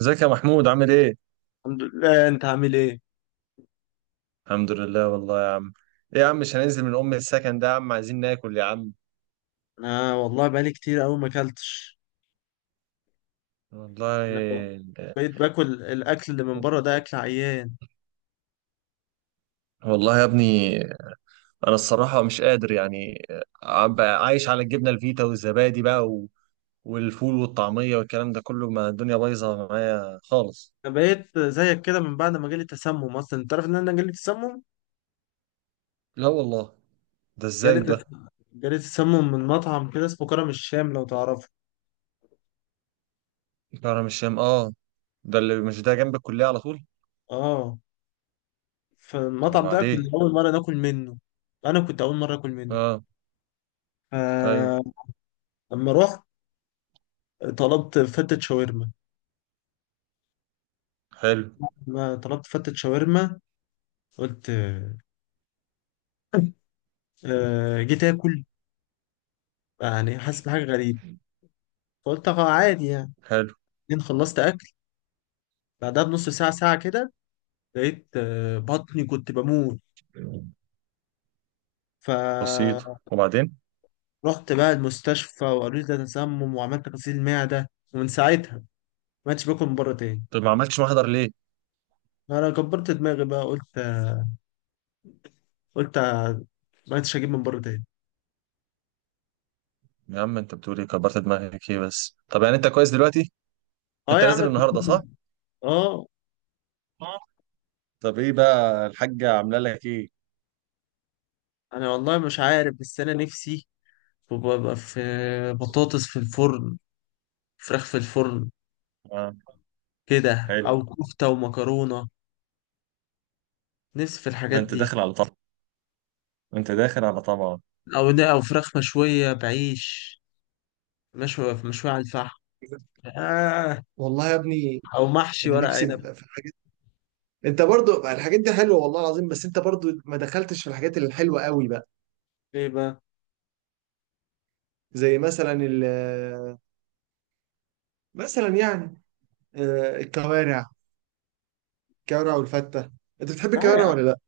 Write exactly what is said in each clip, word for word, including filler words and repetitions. ازيك يا محمود، عامل ايه؟ الحمد لله. انت عامل ايه؟ الحمد لله، والله يا عم. ايه يا عم، مش هننزل من ام السكن ده يا عم، عايزين ناكل يا عم. انا والله بقالي كتير قوي ما اكلتش. والله. انا بقيت باكل الاكل اللي من بره ده اكل عيان. والله يا ابني. انا الصراحة مش قادر يعني. عم بقى عايش على الجبنة الفيتا والزبادي بقى و... والفول والطعمية والكلام ده كله، ما الدنيا بايظة معايا خالص. انا بقيت زيك كده من بعد ما جالي تسمم. اصلا انت عارف ان انا جالي تسمم؟ لا والله. ده جالي ازاي ده؟ تسمم جالي تسمم من مطعم كده اسمه كرم الشام، لو تعرفه. كرم الشام، اه. ده اللي مش ده جنب الكلية على طول؟ اه. طب فالمطعم ده كنا وبعدين؟ اول مره ناكل منه. انا كنت اول مره اكل منه. اه. ايوه. فلما رحت طلبت فتة شاورما. حلو. لما طلبت فتة شاورما قلت آه، جيت اكل يعني حاسس بحاجه غريبه، فقلت اه عادي يعني. حلو. بعدين خلصت اكل، بعدها بنص ساعه ساعه كده لقيت آه، بطني كنت بموت. بسيط، فرحت وبعدين؟ بقى المستشفى وقالوا لي ده تسمم، وعملت غسيل معده، ومن ساعتها ما عدتش باكل من بره تاني. طب ما عملتش محضر ليه؟ انا كبرت دماغي بقى، قلت قلت ما عدتش اجيب من بره تاني. يا عم انت بتقول ايه؟ كبرت دماغك ايه بس، طب يعني انت كويس دلوقتي، اه انت يا عم نازل الكلام النهارده صح؟ ده- اه. آه. طب ايه بقى الحاجة عاملة لك ايه؟ انا والله مش عارف، بس انا نفسي ببقى في بطاطس في الفرن، فراخ في الفرن آه. كده، حلو. او كفته ومكرونه. نفسي في ده الحاجات انت دي. داخل على طمع، انت داخل على طمع. او او فراخ مشويه بعيش، مشوي مشويه على الفحم. آه. والله يا ابني. او محشي انا ورق نفسي عنب. بقى في الحاجات. انت برضو الحاجات دي حلوه والله العظيم، بس انت برضو ما دخلتش في الحاجات الحلوه قوي بقى. ايه بقى؟ زي مثلا ال مثلا يعني، آه، الكوارع، الكوارع والفته. انت بتحب لا يا الكوارع عم. ولا لا؟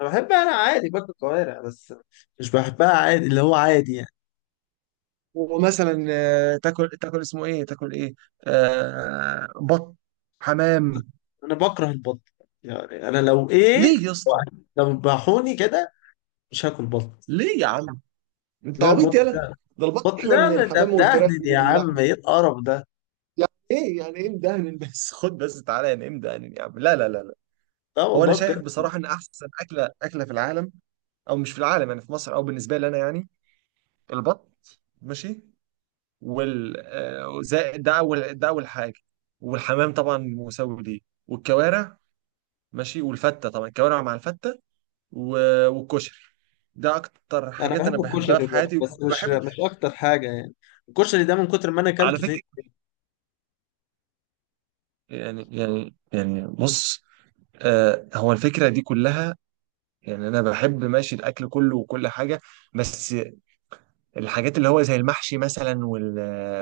انا بحبها، انا عادي باكل كوارع، بس مش بحبها عادي، اللي هو عادي يعني. ومثلا آه، تاكل تاكل اسمه ايه، تاكل ايه، آه بط، حمام. انا بكره البط، يعني انا لو ايه، ليه يا اسطى؟ لو ذبحوني كده مش هاكل بط. ليه يا عم؟ انت لا عبيط البط يالا. ده، ده البط البط احلى ده من من ده الحمام والفراخ مدهن يا واللحم. عم، ايه القرف ده؟ يعني ايه، يعني ايه مدهن بس خد بس تعالى، يعني ايه مدهن يا عم؟ لا لا لا لا. لا هو انا والله بجد. شايف بصراحه ان احسن اكله اكله في العالم، او مش في العالم يعني، في مصر، او بالنسبه لي انا يعني. البط ماشي، وال آه، زائد، ده اول ده اول حاجه. والحمام طبعا مساوي ليه، والكوارع ماشي والفته، طبعا الكوارع مع الفته. و- والكشري، ده اكتر انا حاجات انا بحب بحبها الكشري في برضه، حياتي بس مش وبحب. مش اكتر حاجه يعني. الكشري ده من كتر ما انا على اكلته. فكره، يعني، يعني يعني بص، آه، هو الفكره دي كلها. يعني انا بحب ماشي الاكل كله وكل حاجه، بس الحاجات اللي هو زي المحشي مثلا وال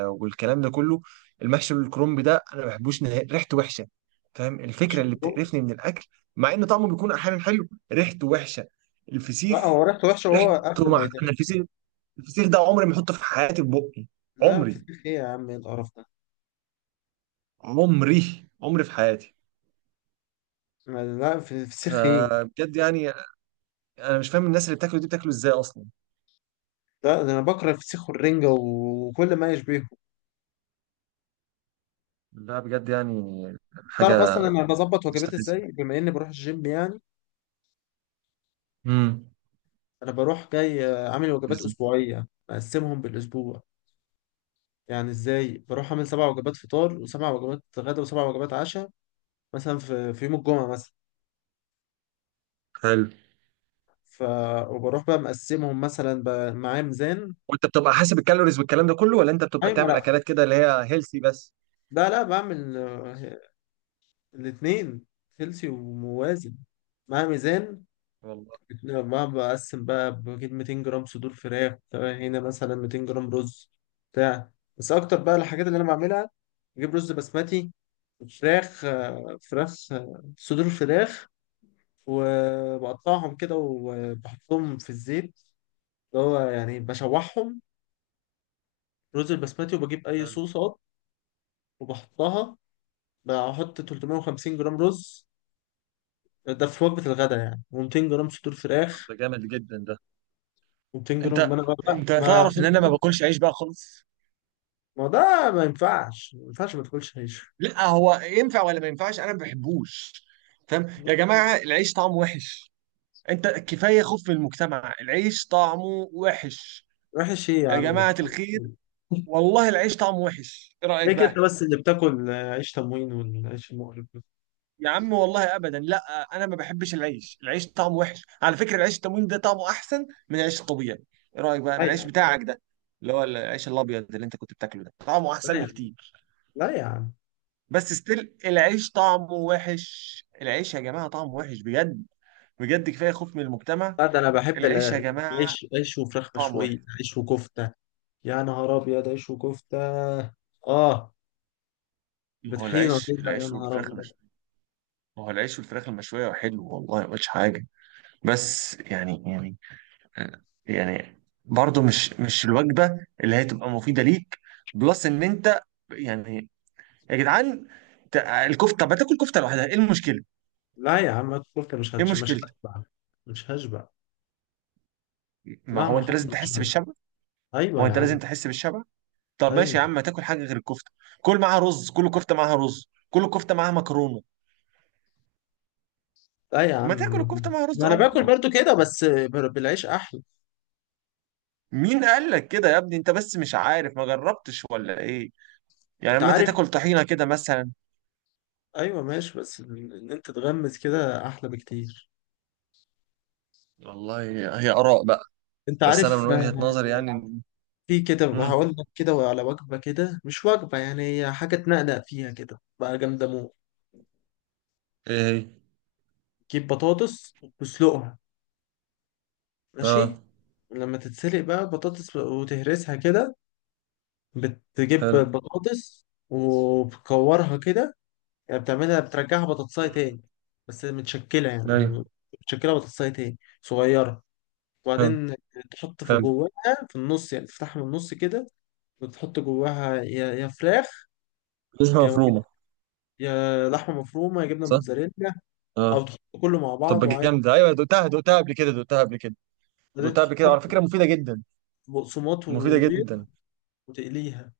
والكلام ده كله، المحشي والكرنب ده انا ما بحبوش نهائي، ريحته وحشه. فاهم الفكره زي... اللي بتقرفني من الاكل؟ مع ان طعمه بيكون احيانا حلو، ريحته وحشه. الفسيخ، لا هو ريحته وحشة وهو قبل ريحته، ما مع يتعب. انا الفسيخ، الفسيخ ده عمري ما احطه في حياتي في بقي. لا عمري، فسيخ ايه يا عم؟ ايه القرف ده؟ عمري عمري في حياتي. لا في- فسيخ ايه؟ فبجد يعني، انا مش فاهم الناس اللي بتاكله دي بتاكله ازاي اصلا. لا، ده انا بكره الفسيخ والرنجة و- وكل ما يشبهه. لا بجد يعني، تعرف اصلا حاجه انا بظبط وجبات ازاي مستفزه، بما اني بروح الجيم يعني؟ امم انا بروح جاي آه، عامل وجبات مستفزة. اسبوعية مقسمهم بالاسبوع، يعني ازاي. بروح اعمل سبع وجبات فطار وسبع وجبات غدا وسبع وجبات عشاء. مثلا في في يوم الجمعة مثلا، حلو. ف وبروح بقى مقسمهم مثلا ب- معايا ميزان. وانت بتبقى حاسب الكالوريز والكلام ده كله، ولا انت بتبقى ايوه تعمل لا، اكلات كده اللي هي هيلثي بس؟ لا لا بعمل الاثنين، هيلثي وموازن، مع ميزان. والله. بتنا- مع بقسم بقى، بجيب مئتين جرام صدور فراخ، تمام، هنا مثلا مئتين جرام رز بتاع. بس اكتر بقى الحاجات اللي انا بعملها، بجيب رز بسمتي، فراخ آه، فراخ آه، صدور فراخ، وبقطعهم كده وبحطهم في الزيت، اللي هو يعني بشوحهم، رز البسمتي، وبجيب اي حلو. صوصات وبحطها. بحط ثلاثمية وخمسين جرام رز ده في وجبة الغداء يعني، و200 جرام صدور طب فراخ. ده جامد جدا ده. مئتين جرام. ما انت انا بقى بقى- انت ما. تعرف ان انا ما باكلش عيش بقى خالص. ما ده ما ينفعش ما ينفعش ما تاكلش عيش. لا هو ينفع ولا ما ينفعش، انا ما بحبوش. فاهم يا جماعه؟ العيش طعمه وحش، انت كفايه خوف في المجتمع، العيش طعمه وحش. وحش ايه يا يا عم؟ جماعة الخير، والله العيش طعمه وحش، ايه رأيك ليه كده بقى؟ بس؟ اللي بتاكل آه، عيش تموين والعيش المقرف ده؟ يا عم والله ابدا لا. انا ما بحبش العيش، العيش طعمه وحش، على فكرة العيش التموين ده طعمه احسن من العيش الطبيعي. ايه رأيك بقى لا من يا العيش عم. بتاعك ده؟ اللي هو العيش الابيض اللي انت كنت بتاكله ده طعمه لا احسن يا عم. بكتير. لا يا عم. بس ستيل العيش طعمه وحش، العيش يا جماعة طعمه وحش بجد. بجد كفاية خوف من المجتمع. لا ده انا بحب العيش يا ال-. جماعة العيش عيش وفراخ طعمه مشوية، وحش. عيش وكفتة. يا نهار ابيض، عيش وكفتة. اه. ما هو بطحينة العيش، كده. يا العيش نهار والفراخ ابيض. المشوية، ما هو العيش والفراخ المشوية حلو والله، ما قلتش حاجة. بس يعني، يعني يعني برضو مش مش الوجبة اللي هي تبقى مفيدة ليك، بلس ان انت يعني، يا جدعان، ت- الكفتة، طب ما تاكل كفتة لوحدها، ايه المشكلة؟ لا يا عم، الكفتة مش ايه هتش... مش مشكلة؟ هشبع. مش هشبع. ما هو مهما انت حط لازم مش تحس هشبع. بالشبع، ايوه هو يا انت عم. لازم تحس بالشبع. طب ماشي ايوه. يا عم، ما تاكل حاجة غير الكفتة، كل معاها رز، كل كفتة معاها رز، كل كفتة معاها مكرونة. لا يا ما عم، تاكل الكفتة معاها رز ما انا او باكل مكرونة. برضو كده بس بر- بالعيش احلى. مين قال لك كده يا ابني؟ انت بس مش عارف، ما جربتش ولا ايه؟ يعني انت لما انت عارف. تاكل طحينة كده مثلا. ايوه ماشي، بس ال- ان انت تغمس كده احلى بكتير. والله، هي آراء بقى، انت بس أنا من عارف آه، وجهة نظري يعني. في كده هقول امم. لك كده على وجبه كده، مش وجبه يعني، هي حاجه تنقنق فيها كده بقى جامده موت. ايه هي؟ تجيب بطاطس وتسلقها. ماشي. اه. لما تتسلق بقى بطاطس وتهرسها كده، بتجيب حلو. البطاطس وبتكورها كده، يعني بتعملها، بترجعها بطاطساية مم. تاني، بس متشكلة يعني، ايوه. متشكلة بطاطساية تاني صغيرة، حلو. وبعدين تحط في حلو. جواها، في النص يعني، تفتحها من النص كده وتحط جواها يا يا فراخ، لسه يا مفرومه. يا لحمة مفرومة، يا جبنة صح. موتزاريلا، أو اه. تحط كله مع طب بعض وعادي. جامده، ايوه، دقتها دقتها قبل كده، دقتها قبل كده، بعدين دقتها قبل كده تحطها على في فكره، مفيده جدا، بقسماط مفيده وبيض جدا. وتقليها،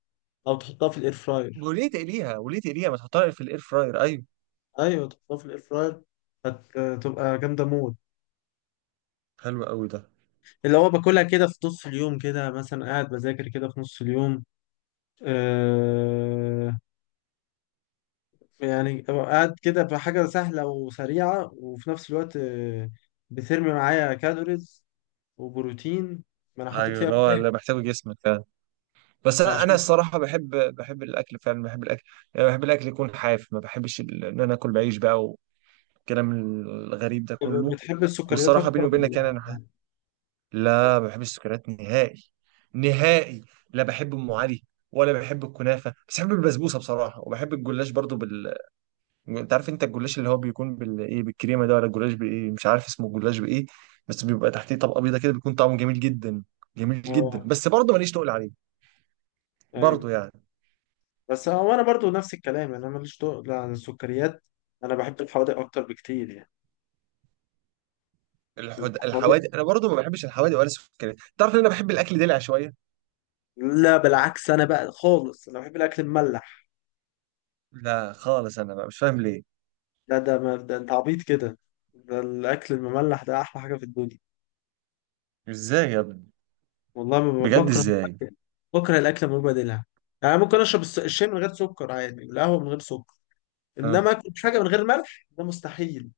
أو تحطها في الإير فراير. وليه تقليها؟ وليه تقليها؟ ما تحطها في الاير فراير، ايوه. أيوة، تحطها في الإير فراير، هتبقى جامدة موت. حلو قوي ده. اللي هو باكلها كده في نص اليوم كده، مثلا قاعد بذاكر كده في نص اليوم آه، يعني أبقى قاعد كده بحاجة سهلة وسريعة، وفي نفس الوقت آه، بترمي معايا كالوريز وبروتين، ما أنا حاطط ايوه، فيها اللي هو فراخ. اللي محتاجه جسمك فعلا. بس انا، انا عشان الصراحه بحب، بحب الاكل فعلا، بحب الاكل. يعني بحب الاكل يكون حاف، ما بحبش ال- ان انا اكل بعيش بقى والكلام الغريب ده كله. بتحب السكريات والصراحه بيني أكتر وبينك يعني ولا؟ انا، لا ما بحبش السكريات نهائي. نهائي. لا، بحب ام علي، ولا بحب الكنافه، بس بحب البسبوسه بصراحه، وبحب الجلاش برضو بال، انت عارف انت الجلاش اللي هو بيكون بال ايه، بالكريمه ده، ولا الجلاش بايه، مش عارف اسمه الجلاش بايه. بس بيبقى تحتيه طبقه بيضه كده، بيكون طعمه جميل جدا، جميل جدا. آه. بس برضه ماليش تقول عليه، أيوه. برضه يعني. بس هو أنا برضو نفس الكلام يعني، أنا ماليش تقل عن السكريات، أنا بحب الحوادق أكتر بكتير يعني. الحد... الحوادق-. الحوادق، انا برضه ما بحبش الحوادق ولا السكريات. تعرف ان انا بحب الاكل دلع شويه؟ لا بالعكس، أنا بقى خالص أنا بحب الأكل المملح. لا خالص، انا بقى مش فاهم ليه. لا ده ما ده، أنت عبيط كده، ده الأكل المملح ده أحلى حاجة في الدنيا. ازاي يا ابني؟ والله ما- بجد بكره ازاي؟ الأكل. بكره الاكل من غير بديلها، يعني ممكن اشرب الس- الشاي من غير سكر عادي، والقهوه من غير سكر، آه. انما اكل حاجه من غير ملح ده مستحيل.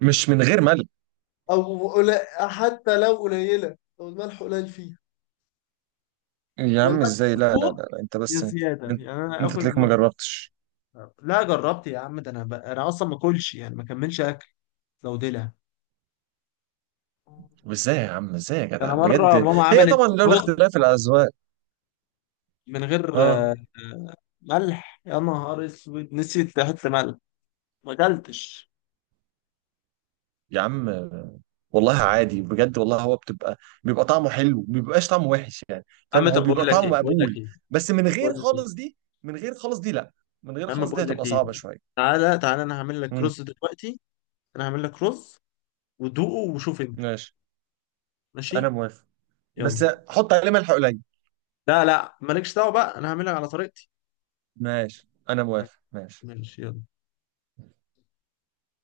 مش من غير ملح. او قليل، حتى لو قليله، لو الملح قليل فيها. يا يا عم الملح ازاي، لا لا لا، مظبوط، لا. انت يا بس انت, زياده، يعني انا انت، اكل تلاقيك ما مثلا. جربتش. لا جربت يا عم، ده انا ب... انا اصلا ما اكلش يعني، ما كملش اكل لو دلع. طب ازاي يا عم، ازاي يا ده انا جدع مره بجد؟ ماما هي عملت طبعا لولا رز اختلاف الاذواق. من غير آه، اه ملح، يا نهار اسود نسيت احط ملح، ما اكلتش. يا عم. والله عادي بجد والله، هو بتبقى، بيبقى طعمه حلو، ما بيبقاش طعمه وحش يعني. يا عم فاهم؟ هو طب بقول بيبقى لك طعمه ايه، بقول لك مقبول، ايه. بس من طب غير بقول لك خالص ايه. دي، من غير خالص دي لا، من غير يا عم خالص دي بقول لك هتبقى ايه. صعبة شوية. تعالى تعالى انا هعمل لك امم. رز دلوقتي. انا هعمل لك رز ودوقه وشوف انت. ماشي انا ماشي. موافق، بس يلا. حط عليه ملح قليل. لا لا، مالكش دعوه بقى، انا هعملها على طريقتي. ماشي انا موافق، ماشي. ماشي يلا.